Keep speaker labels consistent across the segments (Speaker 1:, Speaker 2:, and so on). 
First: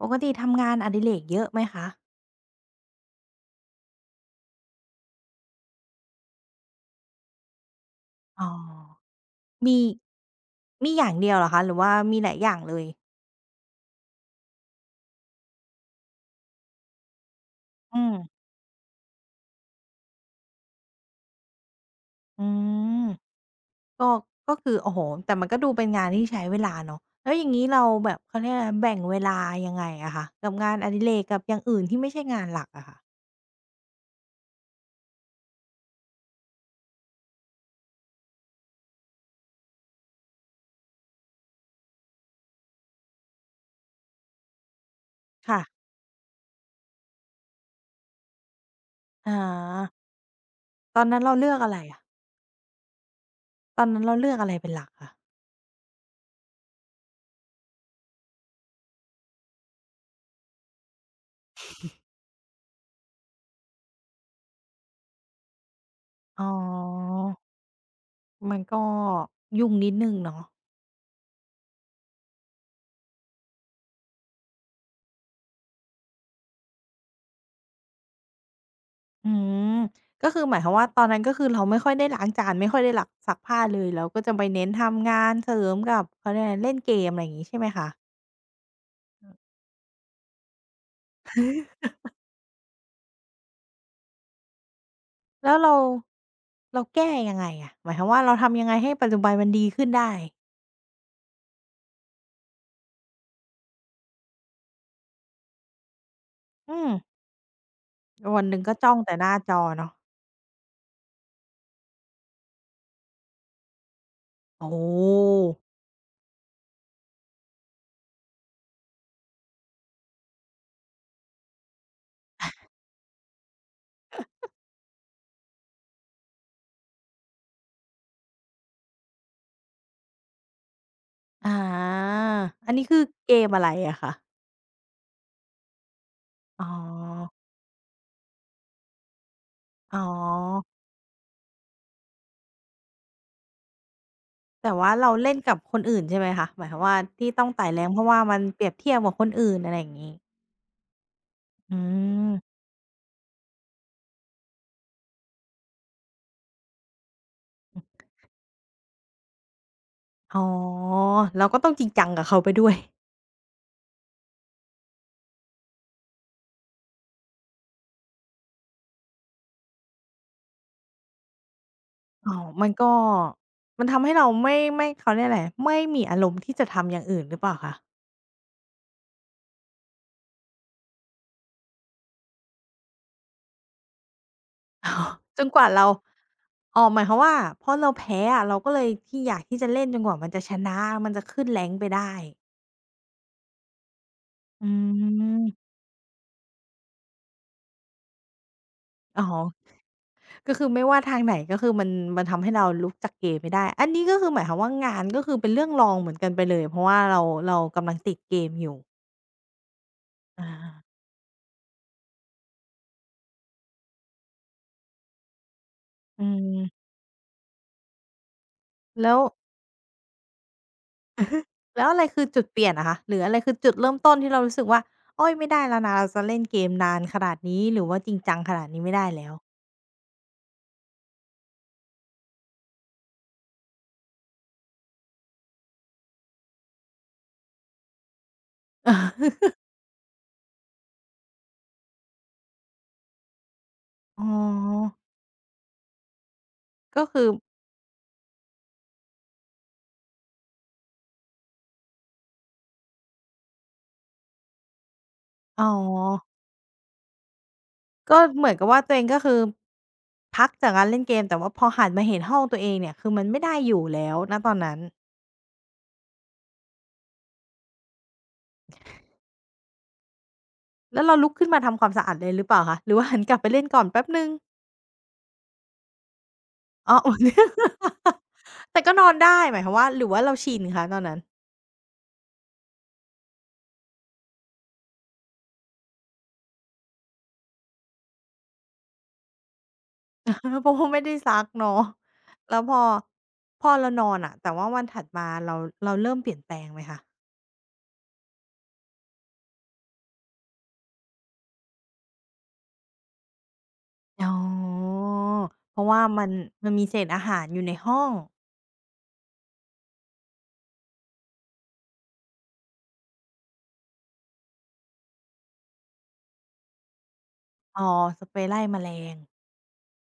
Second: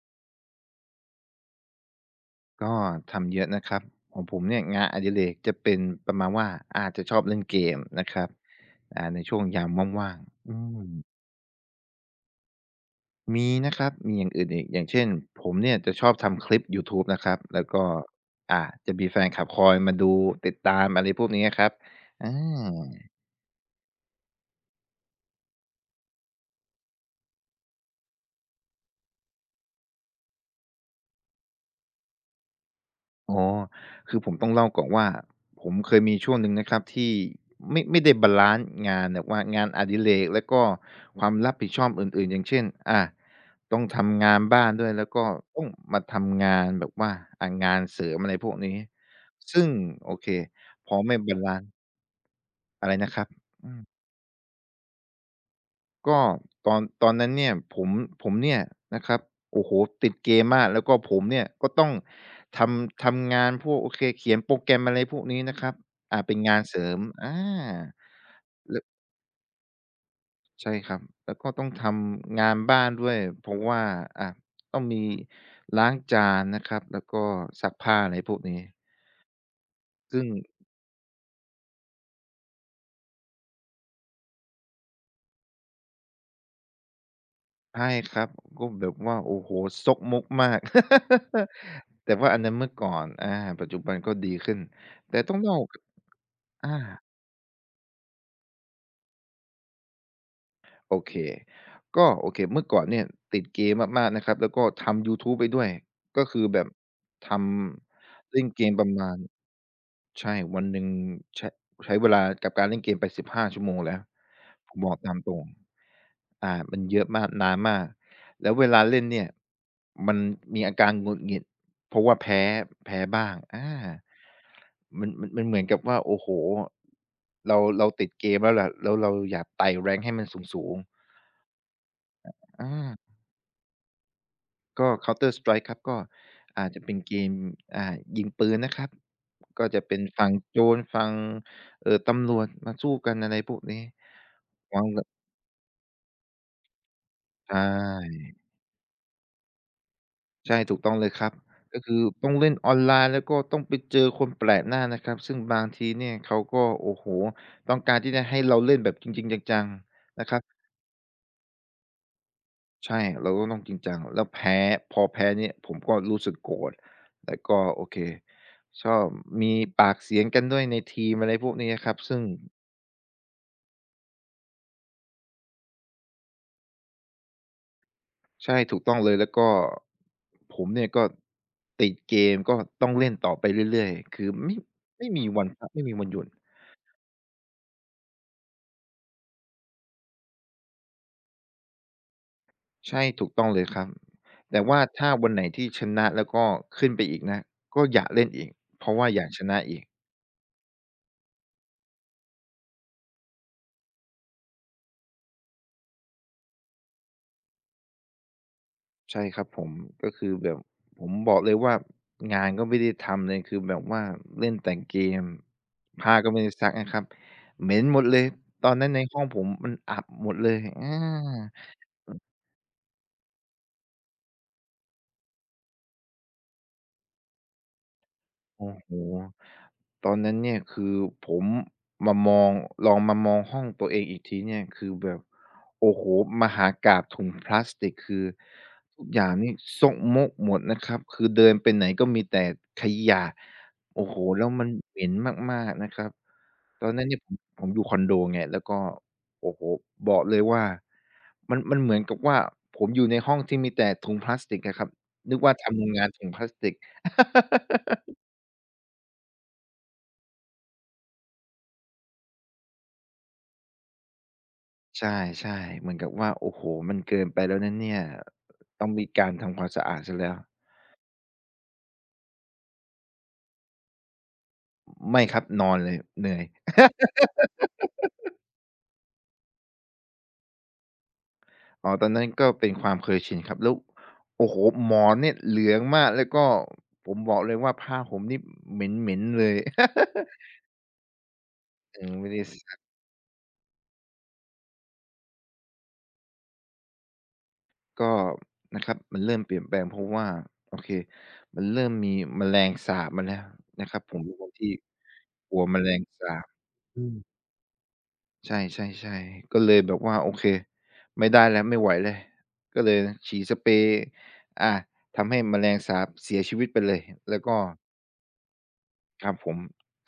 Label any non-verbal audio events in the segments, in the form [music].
Speaker 1: ปกติทำงานอดิเรกเยอะไหมคะ
Speaker 2: ก็ทำเยอะนะครับของผมเนี่ยงานอดิเรกจะเป็นประมาณว่าอาจจะชอบเล่นเกมนะครับ
Speaker 1: อ๋อ
Speaker 2: ในช่วงยาม
Speaker 1: มี
Speaker 2: ว่างๆม
Speaker 1: มีอย่างเดียวเหรอคะหรือว่ามีหลายอย่างเลย
Speaker 2: มีนะครับมีอย่างอื่นอีกอย่างเช่นผมเนี่ยจะชอบทำคลิปยูทูบนะครับแล้วก็
Speaker 1: อืม
Speaker 2: จะมีแฟนคลับคอยมาดูติดตามอะไรพวกนี้ะครับอ
Speaker 1: อืม
Speaker 2: า
Speaker 1: ก็ก็คือโอ้โฮแต่มันก็ดูเป็นงานที่ใช้เวลาเนาะ แล้วอย่างงี้เราแบบเขาเรียกอะไรแบ่งเวลายังไงอะคะกับงานอดิเรกกับอย่างอื่นที่ไม่ใช่งานหลักอะค่ะ
Speaker 2: อ๋อคือผมต้องเล่าก่อนว่าผมเคยมีช่วงหนึ่งนะครับที่ไม่ได้บาลันซ์งานแบบว่างานอดิเรกแล้วก็ความรับผิดชอบอื่นๆอย่างเช่นอาต้องทำงานบ้านด้วยแล้วก็
Speaker 1: ค่ะ
Speaker 2: ต้องมาทำงานแบบว่างานเสริมอะไรพวกนี้
Speaker 1: อา
Speaker 2: ซึ่งโอเคพอ
Speaker 1: ตอน
Speaker 2: ไม่
Speaker 1: นั้นเรา
Speaker 2: บา
Speaker 1: เลื
Speaker 2: ลั
Speaker 1: อก
Speaker 2: น
Speaker 1: อะ
Speaker 2: ซ์
Speaker 1: ไรอะ
Speaker 2: อะไรนะครับอื
Speaker 1: ต
Speaker 2: ม
Speaker 1: อนนั้นเราเลือกอะไรเป็นหลักคะ
Speaker 2: ก็ตอนนั้นเนี่ยผมเนี่ยนะครับโอ้โฮติดเกมมากแล้วก็ผมเนี่ยก็ต้องทำงานพวกโอเคเขียนโปรแกรมอะไรพวกนี้นะครับเป็น
Speaker 1: อ๋อ
Speaker 2: งานเสริมอา
Speaker 1: มันก็ยุ่งนิดหนึ่งเนาะ
Speaker 2: ใช่ครับแล้วก็ต้องทำงานบ้านด้วยเพราะว่าอ่าต้องมีล้างจานนะครับแล้วก็ซักผ้าอะไรพวกนี้
Speaker 1: อืม
Speaker 2: ซึ่
Speaker 1: ก็
Speaker 2: ง
Speaker 1: คือหมายความว่าตอนนั้นก็คือเราไม่ค่อยได้ล้างจานไม่ค่อยได้หลักซักผ้าเลยเราก็จะไปเน้นทำงานเสริมกับเขาเรียกอะไรเล่นเกมอะไรอย่างงี้ใช่ไหม
Speaker 2: ใช่
Speaker 1: คะ
Speaker 2: ครับก็แบบว่าโอ้โฮซกมกมาก [laughs] แต่ว่าอันนั้นเมื่อก่อนอาปัจจุบันก็ดีขึ้นแต่ต้อง
Speaker 1: แล้ว
Speaker 2: เล่า
Speaker 1: เรา
Speaker 2: อา
Speaker 1: แก้ยังไงอะหมายความว่าเราทำยังไงให้ปัจจุบันมันดีขึ้นได้
Speaker 2: โอเคก็โอเคเมื่อก่อนเนี่ยติดเกมมากๆนะครับแล้วก็ทำยูทูบไปด้วยก็คือแบบ
Speaker 1: อืม
Speaker 2: ทำ
Speaker 1: วั
Speaker 2: เล่
Speaker 1: น
Speaker 2: น
Speaker 1: หนึ่
Speaker 2: เก
Speaker 1: งก็
Speaker 2: มป
Speaker 1: จ้
Speaker 2: ระ
Speaker 1: อง
Speaker 2: มา
Speaker 1: แต่
Speaker 2: ณ
Speaker 1: หน้าจอเนาะ
Speaker 2: ใช่วันหนึ่งใช้ใช้เวลากับการเล่นเกมไป15ชั่วโมงแล้ว
Speaker 1: โอ้
Speaker 2: ผ
Speaker 1: โ
Speaker 2: มบอกตามตรง
Speaker 1: ฮ
Speaker 2: มันเยอะมากนานมากแล้วเวลาเล่นเนี่ยมันมีอาการหงุดหงิดเพราะว่าแพ้แพ้บ้างอา มันเหมือนกับว่าโอ้โฮเราติดเกมแล้วล่ะแล้วเราอยากไต่ rank ให้มันสูงๆ
Speaker 1: อาอันนี้
Speaker 2: อา
Speaker 1: คือเกมอะไรอะคะ
Speaker 2: ก็ Counter Strike ครับก็
Speaker 1: อ๋อ
Speaker 2: จะเป็นเกมอ่ายิงปืนนะครับก็จะ
Speaker 1: อ๋
Speaker 2: เป็
Speaker 1: อ
Speaker 2: นฝั่งโจรฝั่งตำรวจมาสู้กันอะไรพวกนี้
Speaker 1: แต่
Speaker 2: วาง
Speaker 1: ว่า
Speaker 2: ล
Speaker 1: เราเล่นกับคนอื่นใช่ไหมคะหมายความว่าที่ต้อง
Speaker 2: ใช
Speaker 1: ไต่แรงเพราะว่า
Speaker 2: ่
Speaker 1: มันเปรียบเทียบกับคนอื่นอะไรอย่างงี้
Speaker 2: ใช่ถูกต้องเลยครับ
Speaker 1: อื
Speaker 2: ก็คือต้
Speaker 1: ม
Speaker 2: องเล่นออนไลน์แล้วก็ต้องไปเจอคนแปลกหน้านะครับซึ่งบางทีเนี่ยเขาก็โอ้โฮต้องการที่จะให้เราเล่นแบบจริงๆจังๆนะค
Speaker 1: อ๋
Speaker 2: รับ
Speaker 1: อเราก็ต้องจริงจังกับเขาไปด้วย
Speaker 2: ใช่เราก็ต้องจริงจังแล้วแพ้พอแพ้เนี่ยผมก็รู้สึกโกรธแล้วก็โอเคชอบมีปากเสียงกันด้วยในทีมอะไรพวกนี้ครับซึ่ง
Speaker 1: อ๋อมันก็มันทำให้เราไม่เขาเรียกอะไรไม่มีอารมณ์ที่จะทำอย่างอื่นหรือเปล่าคะ
Speaker 2: ใช่ถูกต้องเลยแล้วก็ผมเนี่ยก็ติดเกมก็ต้องเล่นต่อไปเรื่อยๆคือไม่
Speaker 1: อ๋อ
Speaker 2: ไม่มี
Speaker 1: [laughs] จ
Speaker 2: วัน
Speaker 1: นก
Speaker 2: พั
Speaker 1: ว่า
Speaker 2: กไม่
Speaker 1: เรา
Speaker 2: มีวันหยุด
Speaker 1: อ๋อหมายความว่าเพราะเราแพ้อะเราก็เลยที่อยากที่จะเล่นจนกว่ามันจะชนะมันจะขึ้น rank ไปได้
Speaker 2: ใช่ถูกต้องเลยครับแต่
Speaker 1: อื
Speaker 2: ว่าถ้าวันไหนที่
Speaker 1: ม
Speaker 2: ชนะแล้วก็ขึ้นไปอีกนะก็อยากเล่นอีกเพราะว่าอ
Speaker 1: อ๋อ
Speaker 2: ยากชนะอีก
Speaker 1: ก็คือไม่ว่าทางไหนก็คือมันมันทำให้เราลุกจากเกมไม่ได้อันนี้ก็คือหมายความว่างานก็คือเป็นเรื่องรองเหมือนกันไปเลยเพราะว่าเราเรากำลังติดเกมอยู่
Speaker 2: ใช่ครับผมก็คือ
Speaker 1: อา
Speaker 2: แบบผมบอกเลยว่างานก็ไม่ได้ทำเลยคือแบบว่าเล่นแต่เกมผ้า
Speaker 1: อื
Speaker 2: ก็ไม่ได้ซักนะ
Speaker 1: ม
Speaker 2: ครับเหม็นหมดเลยตอนนั้นใน
Speaker 1: แล้ว
Speaker 2: ห้องผมมันอับหมดเลยอา
Speaker 1: แล้วอะไรคือจุดเปลี่ยนอะคะหรืออะไรคือจุดเริ่มต้นที่เรารู้สึกว่าโอ๊ยไม่ได้แล้วนะเราจะเล่นเกมนานขนาดนี้หรือว่าจริงจังขนาด
Speaker 2: โอ้
Speaker 1: นี้
Speaker 2: โฮ
Speaker 1: ไม่ได้แล้ว
Speaker 2: ตอนนั้นเนี่ยคือผมมามองลองมามองห้องตัวเองอีกทีเนี่ยคือแบบโอ้โฮมหากาพย์ถุงพลาสติกคือทุกอย่าง
Speaker 1: [laughs]
Speaker 2: นี่ซกมกหมดนะครับคือเดินไปไหนก็มีแต่ขยะโอ้โฮ
Speaker 1: อ๋อ
Speaker 2: แล้วมันเหม็นมากๆนะครับตอน
Speaker 1: ก็
Speaker 2: นั้นเนี่ย
Speaker 1: คือ
Speaker 2: ผมอยู่คอนโดไงแล้วก็โอ้โฮบอกเลยว่ามันเหมือนกับว่าผมอยู่ในห้องที่มีแต่ถุงพลาสติกอะครับนึกว่า
Speaker 1: อ๋อ
Speaker 2: ทำโรงงานถุงพลาสติก
Speaker 1: ก็เหมือนกับว่าตัวเองก็คือพักจากการเล่นเกมแต่ว่าพอหันมาเห็นห้องตัวเองเนี่ยคือมันไม่ได้อยู่แล้วณตอนนั้น
Speaker 2: ใช่ๆเหมือนกับว่าโอ้โฮมันเกินไปแล้วนะเนี่ยต้องมีการทำความสะอาดเสียแล้ว
Speaker 1: แล้วเราลุกขึ้นมาทำความสะอาดเลยหรือเปล่าคะหรือว่าหันกลับไปเล่นก่อนแป๊บหนึ่ง
Speaker 2: ไม่ครับนอนเลยเหนื่อย
Speaker 1: อ๋อ [laughs] แต่ก็นอนได้หมายความว่าหรือว่าเราชินคะตอนนั้น
Speaker 2: อ๋อตอนนั้นก็เป็นความเคยชินครับแล้วโอ้โฮหมอนเนี่ยเหลืองมากแล้วก็ผมบอกเลยว่าผ้าห่มนี่เหม็นๆเลย [laughs]
Speaker 1: [laughs] เพราะว่าไม่ได้ซักเนาะ
Speaker 2: ยังไม่ได้
Speaker 1: แล้
Speaker 2: ซั
Speaker 1: วพ
Speaker 2: ก
Speaker 1: อเรานอนอะแต่ว่าวันถัดมาเราเริ่มเปลี่ยนแปลงไหมค่ะ
Speaker 2: ก็นะครับมันเริ่มเปลี่ยนแปลงเพราะว่าโอเคมันเริ่มมีแมลงสาบมาแล้วนะครับผม
Speaker 1: อ๋
Speaker 2: เป็นคนที่
Speaker 1: อ
Speaker 2: กลัว
Speaker 1: เพ
Speaker 2: แม
Speaker 1: ราะ
Speaker 2: ล
Speaker 1: ว่า
Speaker 2: ง
Speaker 1: มั
Speaker 2: สา
Speaker 1: น
Speaker 2: บ
Speaker 1: มันมีเศ
Speaker 2: อื
Speaker 1: ษ
Speaker 2: ม
Speaker 1: อาหารอยู่ในห้อง
Speaker 2: ใช่ๆๆก็เลยแบบว่าโอเคไม่ได้แล้วไม่ไหวแล้วก็เลยฉีดสเปรย์อาทำให้แมลงสาบเสียชีวิตไปเลยแล้วก็
Speaker 1: อ๋อสเปรย์ไล่แมลง
Speaker 2: ครับผม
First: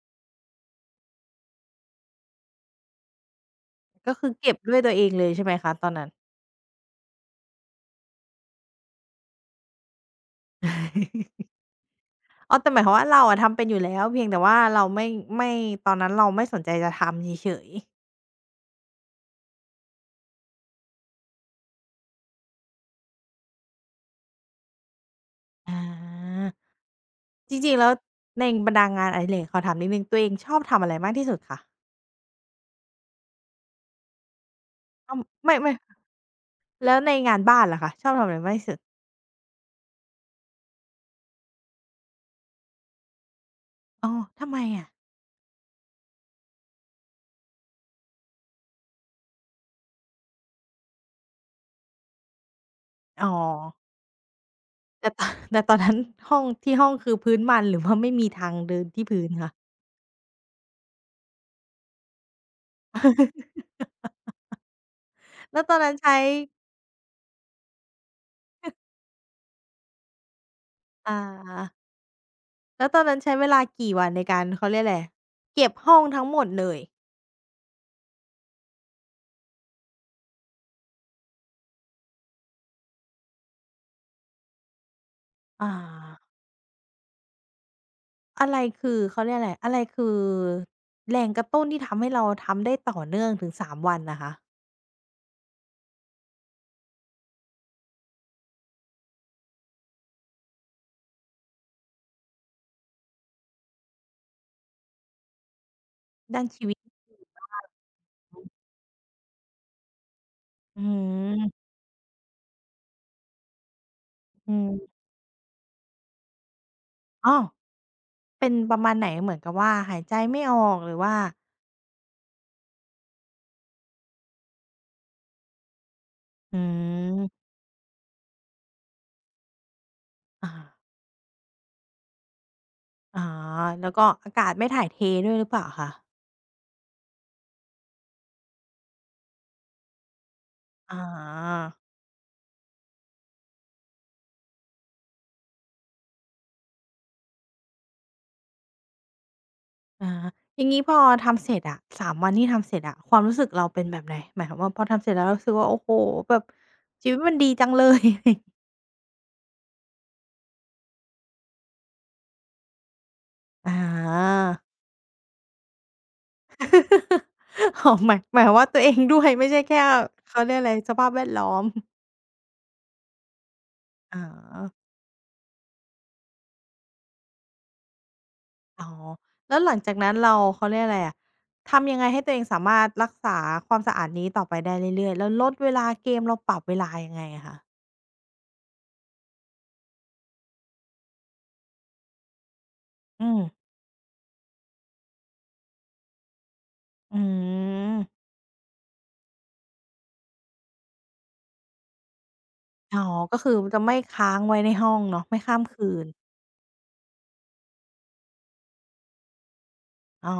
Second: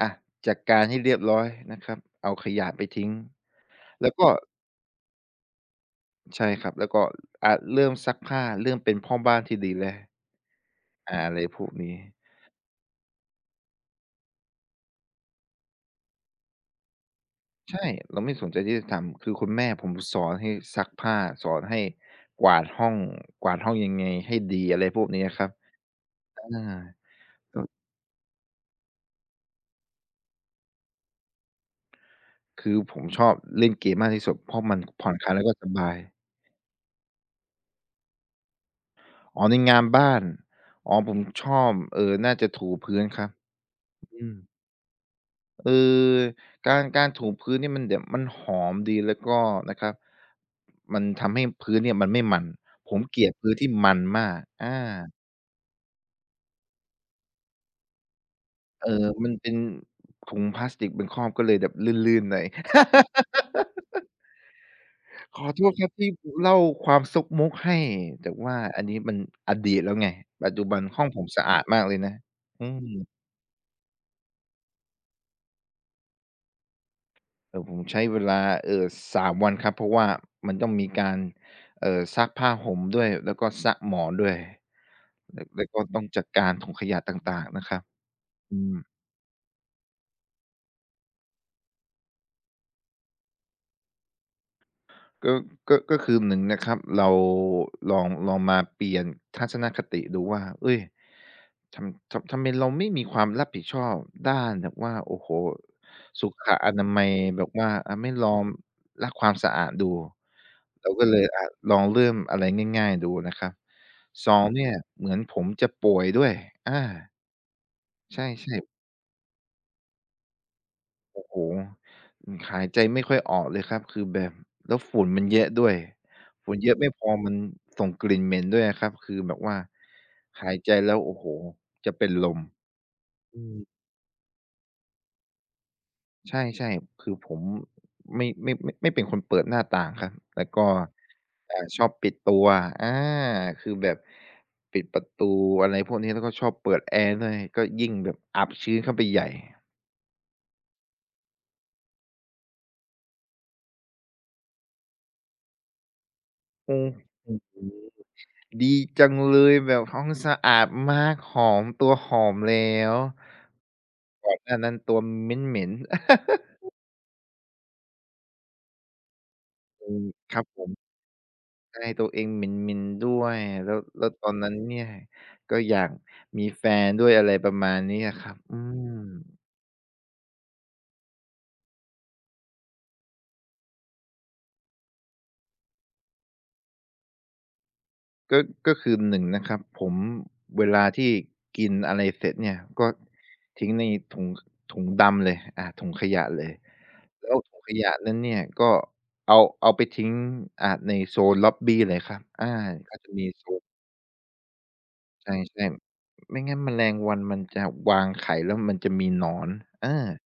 Speaker 2: อาจัดการให้เรียบร้อยนะครับเอาขยะไปทิ้งแล้
Speaker 1: ก็
Speaker 2: ว
Speaker 1: คื
Speaker 2: ก็
Speaker 1: อเก็บด้วยตัวเองเลยใช่ไหมคะตอนนั้น
Speaker 2: ใช่ครับแล้วก็อาเริ่มซักผ้าเริ่มเป็นพ่อบ้านที่ดีแล้วอาอะไร
Speaker 1: [laughs]
Speaker 2: พวกนี้
Speaker 1: อ๋อแต่หมายความว่าเราอะทำเป็นอยู่แล้วเพียงแต่ว่าเราไม่ตอนนั้นเราไม่สนใจจะทำเฉย
Speaker 2: ใช่
Speaker 1: ๆ
Speaker 2: เราไม่สนใจที่จะทำคือคุณแม่ผมสอนให้ซักผ้าสอนให้กวาดห้องกวาดห้องยังไงให้ดีอะไรพวกนี้อะครับ
Speaker 1: อา
Speaker 2: อา
Speaker 1: จริ
Speaker 2: ก็
Speaker 1: ริงๆแล้วในบรรดางานอดิเรกเขอถามนิดนึงตัวเองชอบทำอะไรมากที่สุดคะ
Speaker 2: คือผมชอบเล่นเกมมากที่สุดเพราะมันผ่อ
Speaker 1: อ้า
Speaker 2: น
Speaker 1: ว
Speaker 2: คลายแล้วก็
Speaker 1: ไม่
Speaker 2: ส
Speaker 1: ไม่
Speaker 2: บาย
Speaker 1: แล้วในงานบ้านล่ะคะชอบทำอะไรมากที่สุด
Speaker 2: อ๋อในงานบ้านอ๋อผมชอบน่าจะถูพื้นครับ
Speaker 1: อ๋อ
Speaker 2: อืม
Speaker 1: ทำไมอะ
Speaker 2: เออการถูพื้นเนี่ยมันแบบมันหอมดีแล้วก็นะครับมันทำให้พื้นเนี่ยมันไม่มันผมเก
Speaker 1: อ๋
Speaker 2: ลี
Speaker 1: อ
Speaker 2: ยดพื้นที่มันมากอา
Speaker 1: แต่ตอ [laughs] แต่ตอนนั้นห้องที่ห้องคือพื้นมันหรือว่าไม่มีทางเดินที่พื้น
Speaker 2: มัน
Speaker 1: คะ
Speaker 2: เป็นถุงพลาสติกเป็นครอบก็เลยแบบลื่นๆหน่อย ขอ
Speaker 1: แล้
Speaker 2: โท
Speaker 1: วต
Speaker 2: ษ
Speaker 1: อน
Speaker 2: ครับ
Speaker 1: นั้น
Speaker 2: ที่
Speaker 1: ใช้
Speaker 2: เล่าความซกมกให้ แต่ว่าอันนี้มันอดีตแล้วไงปัจจุบันห้อง
Speaker 1: อ่า
Speaker 2: ผมสะอาดมากเลยนะอื
Speaker 1: แล้
Speaker 2: ม
Speaker 1: วตอนนั้นใช้เวลากี่วันในการเขาเรียกอะไรเก็บห้องทั้งหมดเลย
Speaker 2: เออผมใช้เวลาเอ่อ3วันครับเพราะว่ามันต้องมีการซักผ้าห่มด้วยแล้วก็ซักหมอนด้วยแล้วแล้ว
Speaker 1: อา
Speaker 2: ก็ต้องจัดการถุงขยะต่างๆนะครับ
Speaker 1: อะ
Speaker 2: อื
Speaker 1: ไร
Speaker 2: ม
Speaker 1: คือเขาเรียกอะไรอะไรคือแรงกระตุ้นที่ทำให้เราทำได้ต่อเนื่องถึง3วันน่ะคะ
Speaker 2: ก็ก็คือหนึ่งนะครับ เราลองมาเปลี่ยนทัศนคติดูว่าเฮ้ยทำไมเราไม่มีความรับผิดชอบด้านแบบว่า โอ้โฮสุ
Speaker 1: ด้า
Speaker 2: ข
Speaker 1: นชี
Speaker 2: อ
Speaker 1: วิต
Speaker 2: นามัยแบบ
Speaker 1: [unintelligible]
Speaker 2: ว่าอาไม่ลองรักความสะอาดดู
Speaker 1: อื
Speaker 2: เราก็เลยอา
Speaker 1: ม
Speaker 2: ลองเริ่มอะไรง่ายๆดูนะครับ สอง
Speaker 1: อื
Speaker 2: เนี่ย
Speaker 1: ม
Speaker 2: เหมือนผมจะป่วยด้วยอา
Speaker 1: อ้อ
Speaker 2: ใช่
Speaker 1: เป็นประ
Speaker 2: ๆ
Speaker 1: มาณไหนเหมือนกับว่าหายใจไม่ออกหรือว่า
Speaker 2: โอ้โฮอืมหายใจไม่ค่อยออกเลยครับคือแบบแล้วฝุ่นมันเยอะด้วยฝุ่
Speaker 1: อื
Speaker 2: นเยอะไม่พอมัน
Speaker 1: ม
Speaker 2: ส่งกลิ่นเหม็นด้วยอะครับคือแบบว่า
Speaker 1: อา
Speaker 2: หายใจแล้วโอ้โฮจะเป็นลม
Speaker 1: อ๋อ
Speaker 2: อืม
Speaker 1: แล้วก็อากาศไม่ถ่ายเทด้วยหรือเปล่าคะ
Speaker 2: ใช่ๆคือผมไม่เป็นคนเปิดหน้าต่างครับแล้วก็
Speaker 1: อา
Speaker 2: อ่า
Speaker 1: อ
Speaker 2: ชอบปิดตัวอาคือแบบปิดประตูอะไรพวกนี้แล้วก็ชอบเปิดแอร์ด้วยก็ยิ่งแบบอับชื้นเข้าไปใหญ่
Speaker 1: าอย่างงี้พอทำเสร็จอะสามวันที่ทำเสร็จอะความรู้สึกเราเป็นแบบไหน หมายความว่าพอทำเสร็จแล้วเรารู้สึกว่าโอ้โฮแบบ
Speaker 2: อืม
Speaker 1: ชีวิต
Speaker 2: อื
Speaker 1: มัน
Speaker 2: อ
Speaker 1: ดี
Speaker 2: ฮึ
Speaker 1: จังเลย [laughs]
Speaker 2: ดีจังเลยแบบห้องสะอาดมากหอมตัวหอมแล้ว
Speaker 1: อ
Speaker 2: ก่อน
Speaker 1: า
Speaker 2: หน้านั้นตัวเหม็น
Speaker 1: อ๋อหมายความว่าตัวเองด้วยไม่ใช่แค่
Speaker 2: ๆอืมค
Speaker 1: เขา
Speaker 2: รับ
Speaker 1: เรียก
Speaker 2: ผ
Speaker 1: อะ
Speaker 2: ม
Speaker 1: ไรสภาพแวดล้อม
Speaker 2: ใช่ตัวเองเหม็นๆด้วยแล้ว
Speaker 1: อ๋อ
Speaker 2: ตอนนั้นเนี่ยก็อยากมีแฟนด้วยอะไรประมาณนี้อะครับอื
Speaker 1: อ๋อ
Speaker 2: ม
Speaker 1: แล้วหลังจากนั้นเราเขาเรียกอะไรอะทำยังไงให้ตัวเองสามารถรักษาความสะอาดนี้ต่อไปได้เรื่อยๆแล้วลดเวลาเกมเราปรับเวลายังไงอะคะ
Speaker 2: ก็ก็คือหนงนะครับผมเวลาที่กินอะไรเสร็จเนี่ยก็
Speaker 1: อืม
Speaker 2: ทิ้งในถุงถุงดำเลยอาถุงขยะเลย
Speaker 1: อื
Speaker 2: แล้วถุงขยะนั้น
Speaker 1: ม
Speaker 2: เนี่ยก็เอาเอาไปทิ้งอ่าในโซนล็อบบีเลยครับอาก็
Speaker 1: อ๋อ
Speaker 2: จะมี
Speaker 1: ก็
Speaker 2: โซ
Speaker 1: คือ
Speaker 2: น
Speaker 1: จะไม่ค้างไว้ในห้องเนาะ
Speaker 2: ใช่
Speaker 1: ไม่ข้ามคืน
Speaker 2: ๆไม่งั้นแมลงวันมันจะวางไข่แล้วมันจะมีหนอนอา
Speaker 1: อ๋อ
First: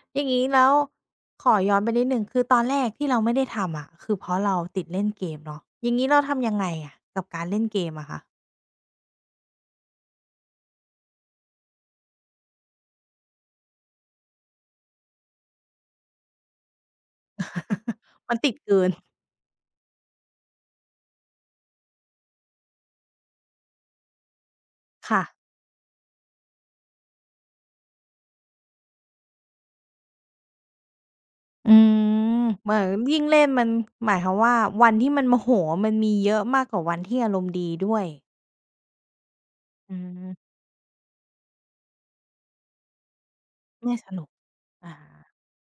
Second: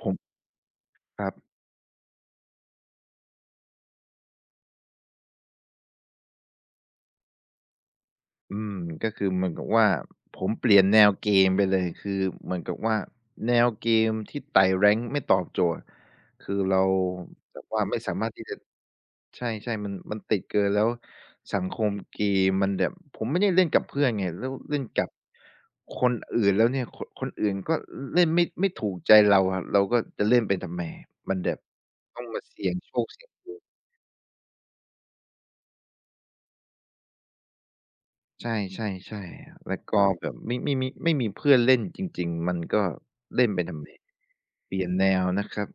Speaker 2: ผ
Speaker 1: อย่าง
Speaker 2: ม
Speaker 1: งี้แล้ว
Speaker 2: ครั
Speaker 1: ขอ
Speaker 2: บ
Speaker 1: ย้อนไปนิดหนึ่งคือตอนแรกที่เราไม่ได้ทำอะคือเพราะเราติดเล่นเกมเนาะอย่างงี้เราทำยังไงอะกับการเล่นเกมอะคะ
Speaker 2: อืมก็คือเหมือนกับว่าผมเปลี่ยนแนวเกมไปเลยคือเหมือนกับว่าแนวเกมที่ไต่ rank ไม่ตอบโจทย์คือเราแบบว่าไม่สา
Speaker 1: [laughs]
Speaker 2: มารถ
Speaker 1: มัน
Speaker 2: ที่
Speaker 1: ติด
Speaker 2: จะ
Speaker 1: เกิน
Speaker 2: ใช่ๆมันติดเกินแล้วสังคมเกมมันแบบผมไม่ได้เล่นกับเพื่อนไงแล้วเล่นกับ
Speaker 1: ค่ะ
Speaker 2: คนอื่นแล้วเนี่ยคนอื่นก็เล่นไม่ถูกใจเราอะเราก็จะเล่นไปทำไมมันแบบต้องมาเสี่
Speaker 1: เห
Speaker 2: ย
Speaker 1: มื
Speaker 2: ง
Speaker 1: อน
Speaker 2: โชค
Speaker 1: ยิ่ง
Speaker 2: เสี่ยง
Speaker 1: เล่
Speaker 2: ด
Speaker 1: น
Speaker 2: วง
Speaker 1: มันหมายความว่าวันที่มันโมโหมันมีเยอะมากกว่าวันที่อารมณ์ดีด้วย
Speaker 2: ใช่ใช่ใช่แล้ว
Speaker 1: อื
Speaker 2: ก็แบบ
Speaker 1: ม
Speaker 2: ไม่มีเพื่อนเล่นจริงๆมันก็เล่นไปทำไม
Speaker 1: เนี่ยสนุก
Speaker 2: เปลี่ยน
Speaker 1: อา
Speaker 2: แนวนะครับ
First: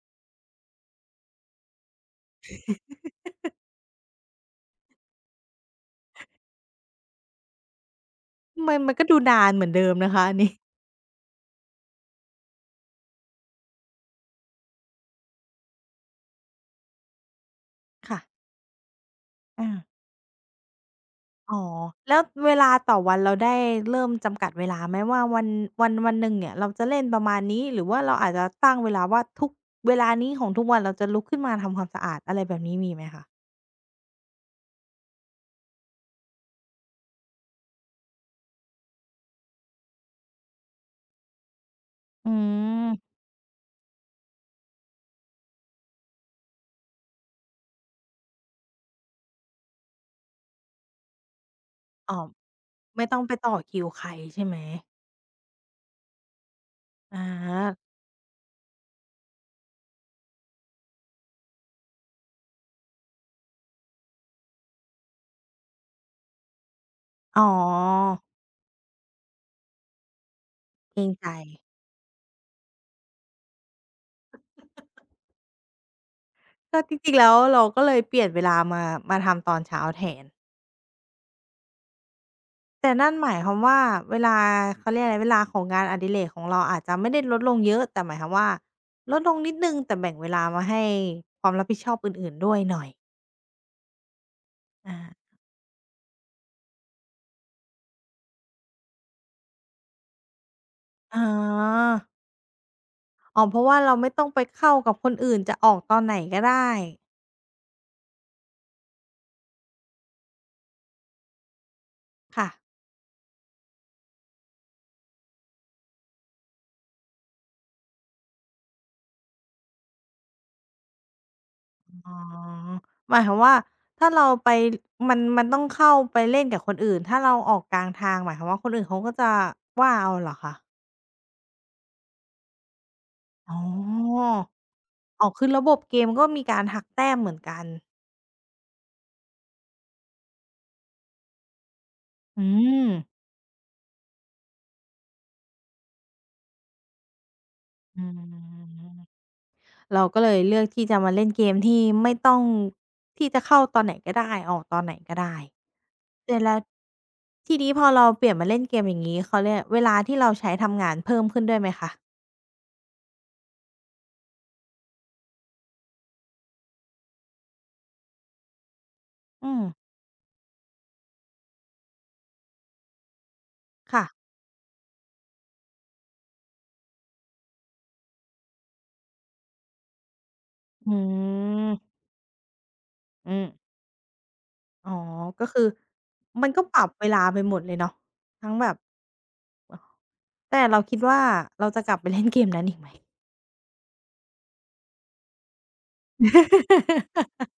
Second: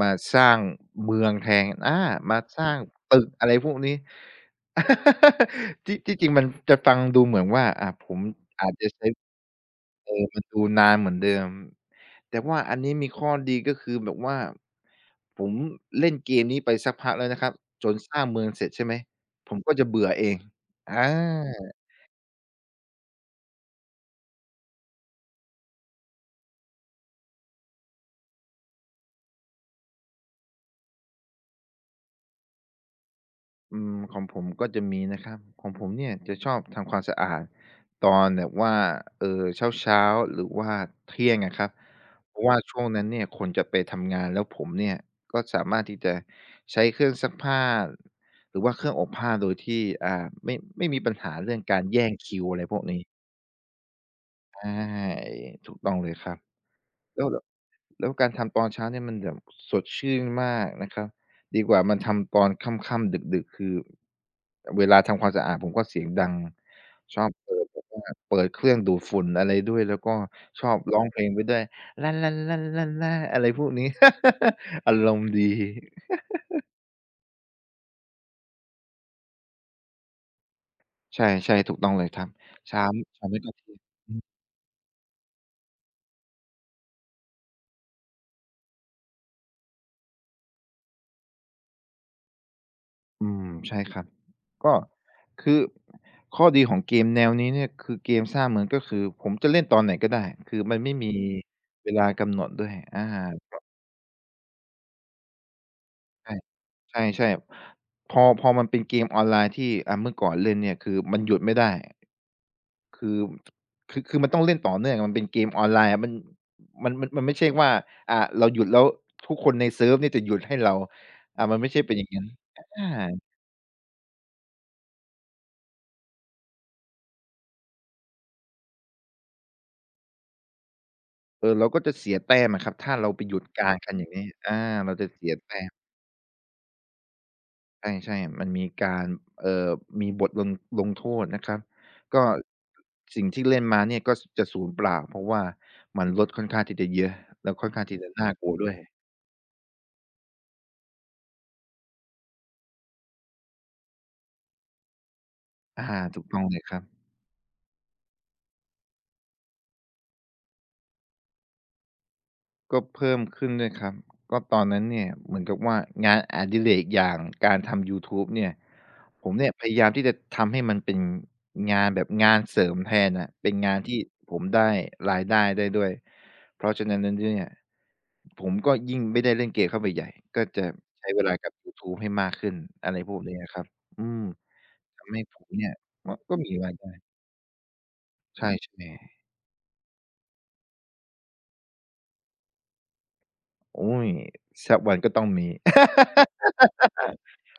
Speaker 2: มาสร้างเมืองแทนอามาสร้างตึกอะไรพวกนี้ [laughs] ที่ที่จริงมันจะฟังดูเหมือนว่าอ่าผมอาจ
Speaker 1: มัน
Speaker 2: จะ
Speaker 1: มันก็
Speaker 2: ใช้
Speaker 1: ดูนานเหมือนเดิม
Speaker 2: เอ
Speaker 1: นะคะ
Speaker 2: อ
Speaker 1: อัน
Speaker 2: มัน
Speaker 1: นี้
Speaker 2: ดูนานเหมือนเดิมแต่ว่าอันนี้มีข้อดีก็คือแบบว่าผมเล่นเกมนี้ไปสักพักแล้วนะครับจนสร้างเมื
Speaker 1: ค่ะ
Speaker 2: องเสร็จใช่ไหมผม
Speaker 1: อา
Speaker 2: ก็จะเบื่อเองอ
Speaker 1: อ๋อ
Speaker 2: า
Speaker 1: แล้วเวลาต่อวันเราได้เริ่มจำกัดเวลาไหมว่าวันวันหนึ่งเนี่ยเราจะเล่นประมาณนี้หรือว่าเราอาจจะตั้งเวลาว่าทุกเวลานี้ของทุกวันเราจะลุกขึ้นมาทำความสะอาดอะไรแบบนี้มีไหมคะ
Speaker 2: อืมของผมก็จะมีนะครับของผมเนี่ยจะชอบทำความสะอาดตอนแบบว่าเอ่อเช้าๆหรือว่าเที่ยงอะครับ
Speaker 1: อื
Speaker 2: เพราะว่าช่วงนั้น
Speaker 1: ม
Speaker 2: เนี่ยคนจะไปทำงานแล้วผมเนี่ยก็สามารถที่จะใช้เครื่องซักผ้าหรือว่าเครื่องอบผ้าโดยที่อ่าไม่มีปัญหาเรื่องการแย่ง
Speaker 1: อ๋อ
Speaker 2: คิวอะไรพวกนี้
Speaker 1: ไม่ต้องไปต่อคิวใครใช่ไหม
Speaker 2: ใช่ถูกต้องเลยครับ
Speaker 1: อ
Speaker 2: แล้วแลว
Speaker 1: า
Speaker 2: แล้วการทำตอนเช้าเนี่ยมันแบบสดชื่นมากนะครับดีกว่ามันทำตอนค่ำๆดึกๆคือเวลาทำความสะอาดผมก็เสียงดังชอบ
Speaker 1: อ๋อ
Speaker 2: เปิดแบบว่าเปิดเครื่องดูดฝุ่นอะไรด้วยแล้วก็ชอบ
Speaker 1: เก
Speaker 2: ร้
Speaker 1: ร
Speaker 2: อง
Speaker 1: ง
Speaker 2: เพล
Speaker 1: ใจ
Speaker 2: งไปด้วยล้าล้าล้าล้าล้าอะไรพวกนี้ [laughs] อารมณ์ดี
Speaker 1: ก็จริงๆแล้วเราก็เลยเปลี่ยนเวลามามาทำตอนเช้าแทน
Speaker 2: ใช่ๆถูกต้องเลยครับเช้า
Speaker 1: แต่นั่นห
Speaker 2: เช้า
Speaker 1: มาย
Speaker 2: นี้
Speaker 1: ค
Speaker 2: ก็
Speaker 1: วาม
Speaker 2: คือ
Speaker 1: ว่าเวลาเขาเรียกอะไรเวลาของงานอดิเรกของเราอาจจะไม่ได้ลดลงเยอะแต่หมายความว่าลดลงนิดหนึ่งแต่แบ่งเวลามาให้ความรับผิดชอบอื่นๆด้วยหน่อย
Speaker 2: อืมใช่ครับก็
Speaker 1: อา
Speaker 2: คือข้อดีของเกมแนวนี้เนี่ยคือเกมสร้างเมืองก็คือผมจะเล่นตอนไหนก็ได้คือมันไม่มี
Speaker 1: อ๋อ
Speaker 2: เวลากำหนดด้วยอา
Speaker 1: อ๋อเพราะว่าเราไม่ต้องไปเข้ากับคนอื่นจะออกตอนไหนก็ได้
Speaker 2: ใช่ใช่ๆพอมันเป็นเกมออนไลน์ที่อ่าเมื่อก่อนเล่นเนี่ยคือมันหยุดไม่ได้
Speaker 1: ค่ะ
Speaker 2: คือคือมันต้องเล่นต่อเนื่องมันเป็นเกมออนไลน์อะมันมันไม่ใช่ว่าอ่าเราหยุดแล้วทุกคนในเซิร์ฟเนี่ยจะหยุดให้เราอ่ามันไม่ใช่เป็นอย่าง
Speaker 1: อ๋อ
Speaker 2: งั้นอ
Speaker 1: หมายค
Speaker 2: า
Speaker 1: วามว่าถ้าเราไปมันต้องเข้าไปเล่นกับคนอื่นถ้าเราออกกลางทางหมายความว่าคนอื่นเขาก็จะว่าเอาเหรอคะ
Speaker 2: เออเราก็จะเสียแต้มอะครับถ้าเราไปหยุด
Speaker 1: อ๋
Speaker 2: กลารกงคันอย่างงี้
Speaker 1: อ
Speaker 2: [laughs] อาเราจะ
Speaker 1: อ๋
Speaker 2: เสี
Speaker 1: อ
Speaker 2: ย
Speaker 1: คือ
Speaker 2: แต้
Speaker 1: ระบ
Speaker 2: ม
Speaker 1: บเกมก็มีการหักแต้มเหมือนกัน
Speaker 2: ใช่ๆมันมีการเอ่อมีบทลงโทษนะครับก็
Speaker 1: อืม
Speaker 2: สิ่งที่เล่นมาเนี่ยก็สจะสูญเปล่าเพราะว่ามันลดค่อนข้างที่จะเยอะแล้วค่อนข้างที่
Speaker 1: อื
Speaker 2: จะ
Speaker 1: ม
Speaker 2: น่ากลัวด้วย
Speaker 1: เราก็เลยเลือกที่จะมาเล่นเกมที่ไม่ต้องที่จะเข้าตอนไหนก็ได้ออกตอนไหนก็ได้
Speaker 2: อาถูก
Speaker 1: เสร็
Speaker 2: ต้
Speaker 1: จ
Speaker 2: อง
Speaker 1: แล้
Speaker 2: เล
Speaker 1: ว
Speaker 2: ยครับ
Speaker 1: ทีนี้พอเราเปลี่ยนมาเล่นเกมอย่างงี้เขาเรียกเวลาที่เราใช้ทำงานเพิ่มขึ้นด้วยไหมคะ
Speaker 2: ก็เพิ่มขึ้นด้วยครับก็ตอนนั้นเนี่ยเหมือนกับว่างานอดิเรกอย่างการทำยูทูบเนี่ยผมเนี่
Speaker 1: อื
Speaker 2: ย
Speaker 1: ม
Speaker 2: พยายามที่จะทำให้มันเป็นงานแบบงานเสริมแทนน่ะเป็นงานที่
Speaker 1: ค่ะ
Speaker 2: ผมได้รายได้ได้ด้วยเพราะฉะนั้นแล้วเนี่ยผมก็ยิ่งไม่ได้เล่นเกมเข้าไปใหญ่ก็จะ
Speaker 1: อื
Speaker 2: ใช้เวลากับยูทู
Speaker 1: ม
Speaker 2: บให้มากขึ้นอะไรพวก
Speaker 1: อื
Speaker 2: เนี้ย
Speaker 1: ม
Speaker 2: ครับอืม
Speaker 1: อ๋อ
Speaker 2: ทำให้ผ
Speaker 1: ก็
Speaker 2: ม
Speaker 1: คือ
Speaker 2: เนี่ยก็
Speaker 1: มัน
Speaker 2: มี
Speaker 1: ก็
Speaker 2: รา
Speaker 1: ป
Speaker 2: ย
Speaker 1: รับ
Speaker 2: ได้
Speaker 1: เวลาไปหมดเลยเนาะทั้
Speaker 2: ใช่
Speaker 1: งแบบ
Speaker 2: ๆ
Speaker 1: แต่เราคิดว่าเราจะกลับไปเล่นเกมนั้นอีกไหม
Speaker 2: โอ๊ยสักวันก็ต้องมี [laughs]
Speaker 1: [laughs]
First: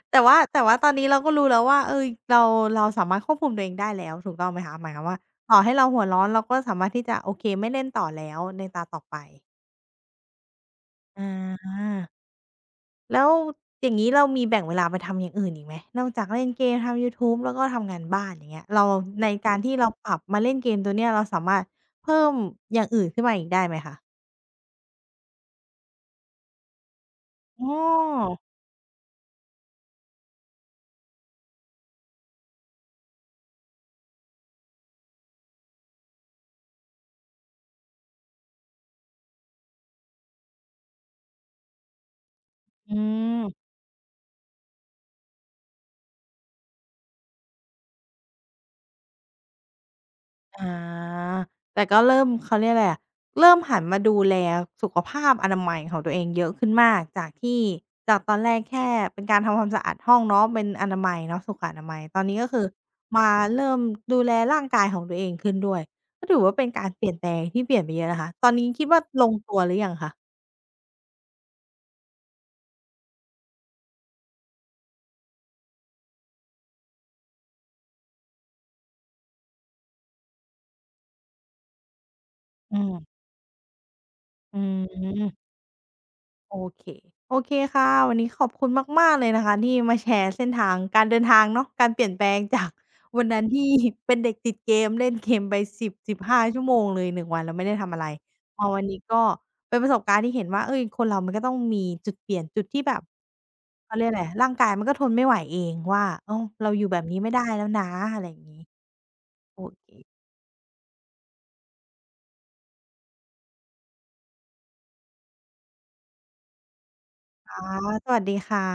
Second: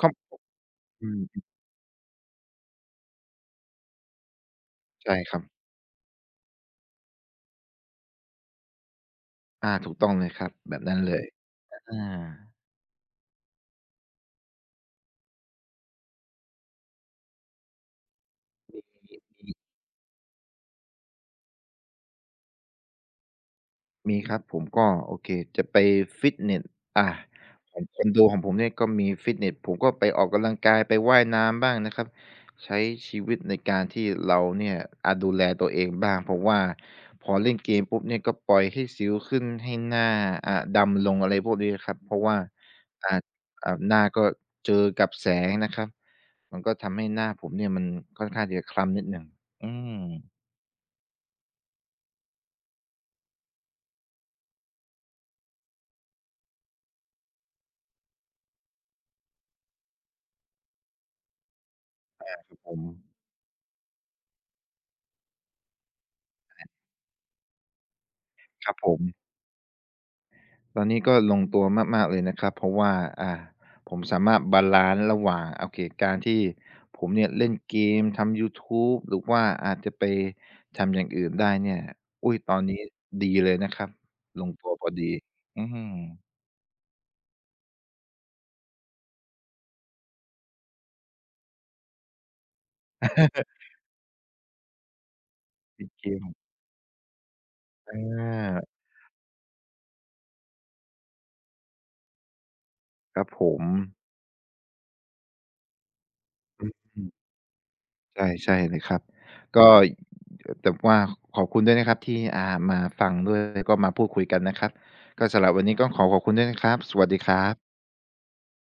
Speaker 2: ครัม
Speaker 1: แต่ว่าตอนนี้
Speaker 2: อื
Speaker 1: เรา
Speaker 2: ม
Speaker 1: ก็รู้แล้วว่าเออเราเราสามารถควบคุมตัวเองได้แล้วถูกต้องไหมคะหมายความ
Speaker 2: ใช่
Speaker 1: ว่า
Speaker 2: ครับ
Speaker 1: ต่อให้เราหัวร้อนเราก็สามารถที่จะโอเคไม่เล่นต่อแล้วในตาต่อไป
Speaker 2: อาถูกต้องเลยครับแบบนั้นเล
Speaker 1: อ
Speaker 2: ยอา
Speaker 1: า แล้วอย่างนี้เรามีแบ่งเวลาไปทำอย่างอื่นอีกไหมนอกจากเล่นเกมทำยูทูบแล้วก็ทำงานบ้านอย่างเงี้ยเราในการที่เราปรับมาเล่นเกมตัวเนี้ยเราสามารถเพิ่มอย่างอื่นขึ้นมาอีกได้ไหมคะ
Speaker 2: มีครับผมก็โอเคจะไปฟิตเนสอา
Speaker 1: อ๋อ
Speaker 2: ของคอนโดของผมเนี่ยก็มีฟิตเนสผมก็ไปออกกำลังกายไปว่ายน้ำบ้างนะครับใช้ชีวิตในการที่เราเนี่ยอาดูแลตัวเองบ้างเพราะว่าพอเล่นเกมปุ๊บเนี่ยก็ปล่อยให้สิวขึ้นให้หน้าอ่าดำลงอะไรพวกนี้ครับเพราะว่า
Speaker 1: อื
Speaker 2: อ่า
Speaker 1: ม
Speaker 2: อ่าหน้าก็เจอกับแสงนะครับมันก็ทำให้หน้าผมเนี่ยมันค่อนข้างที่จะคล้ำนิดหนึ่งอืม
Speaker 1: อาแต่ก็เริ่มเขาเรียกอะไรอะเริ่มหันมาดูแลสุขภาพอนามัยของตัวเองเยอะขึ้นมากจากที่จากตอนแรกแค่เป็นการทำความสะอาดห้องเนาะเป็นอนามัยเนาะสุขอนามัยตอน
Speaker 2: ค
Speaker 1: นี้
Speaker 2: รับ
Speaker 1: ก็คือ
Speaker 2: ผม
Speaker 1: มาเริ่มดูแลร่างกายของตัวเองขึ้นด้วยก็ถือว่าเป็นการเปลี่ยนแปลงที่เปลี่ยนไปเยอะนะคะตอนนี้
Speaker 2: ครับ
Speaker 1: คิด
Speaker 2: ผ
Speaker 1: ว่า
Speaker 2: ม
Speaker 1: ลงตัวหรือยังคะ
Speaker 2: ตอนนี้ก็ลงตัวมากๆเลยนะครับเพราะว่าอ่าผมสามารถบาลันซ์ระหว่างโอเคการที่ผมเนี่ยเล่นเกมทำยูทูบหรือว่าอาจจะไปทำอย่างอื่นได้เนี่ยอุ๊ยตอน
Speaker 1: อื
Speaker 2: นี้
Speaker 1: ม
Speaker 2: ดีเลยนะครับลง
Speaker 1: อื
Speaker 2: ตัว
Speaker 1: ม
Speaker 2: พอดีอืม
Speaker 1: โอเคโอเคค่ะวันนี้ขอบคุณมากๆเลยนะคะที่มาแชร์เส้นทางการเดินทางเนาะการเปลี่ยนแปลงจาก [laughs] วันนั้นที่เป็นเด็กติดเกมเล่นเกมไป
Speaker 2: ติดเก
Speaker 1: 1
Speaker 2: ม
Speaker 1: ห้5ชั่วโมงเลย1วันแล้วไม่ได้ทำ
Speaker 2: อ
Speaker 1: อะไรพอ
Speaker 2: า
Speaker 1: วันนี้ก็เป็นประสบการณ์ที่เห็นว่าเฮ้ยคนเรามันก็ต้องมีจุดเปลี่ยนจุดที่แบบ
Speaker 2: ครับผม
Speaker 1: เขาเรียกอะไรร่างกายมันก็ทนไม่ไหวเองว่าอ้าว
Speaker 2: อ
Speaker 1: เราอยู่แบบ
Speaker 2: ื
Speaker 1: นี้
Speaker 2: ม
Speaker 1: ไม่ได้แล้วนะอะไร
Speaker 2: ใช่
Speaker 1: อย่าง
Speaker 2: ใช่
Speaker 1: งี้
Speaker 2: เลยครับ
Speaker 1: โอ
Speaker 2: ก็
Speaker 1: เค
Speaker 2: แต่ว่าขอบคุณด้วยนะครับที่อ่ามาฟังด้วยแล้วก็มาพูดคุยกันนะครับก็สำหรับวันนี้ก็ขอขอบคุณด้วยนะครับสวัสดีครับ
Speaker 1: ค่ะสวัสดีค่ะ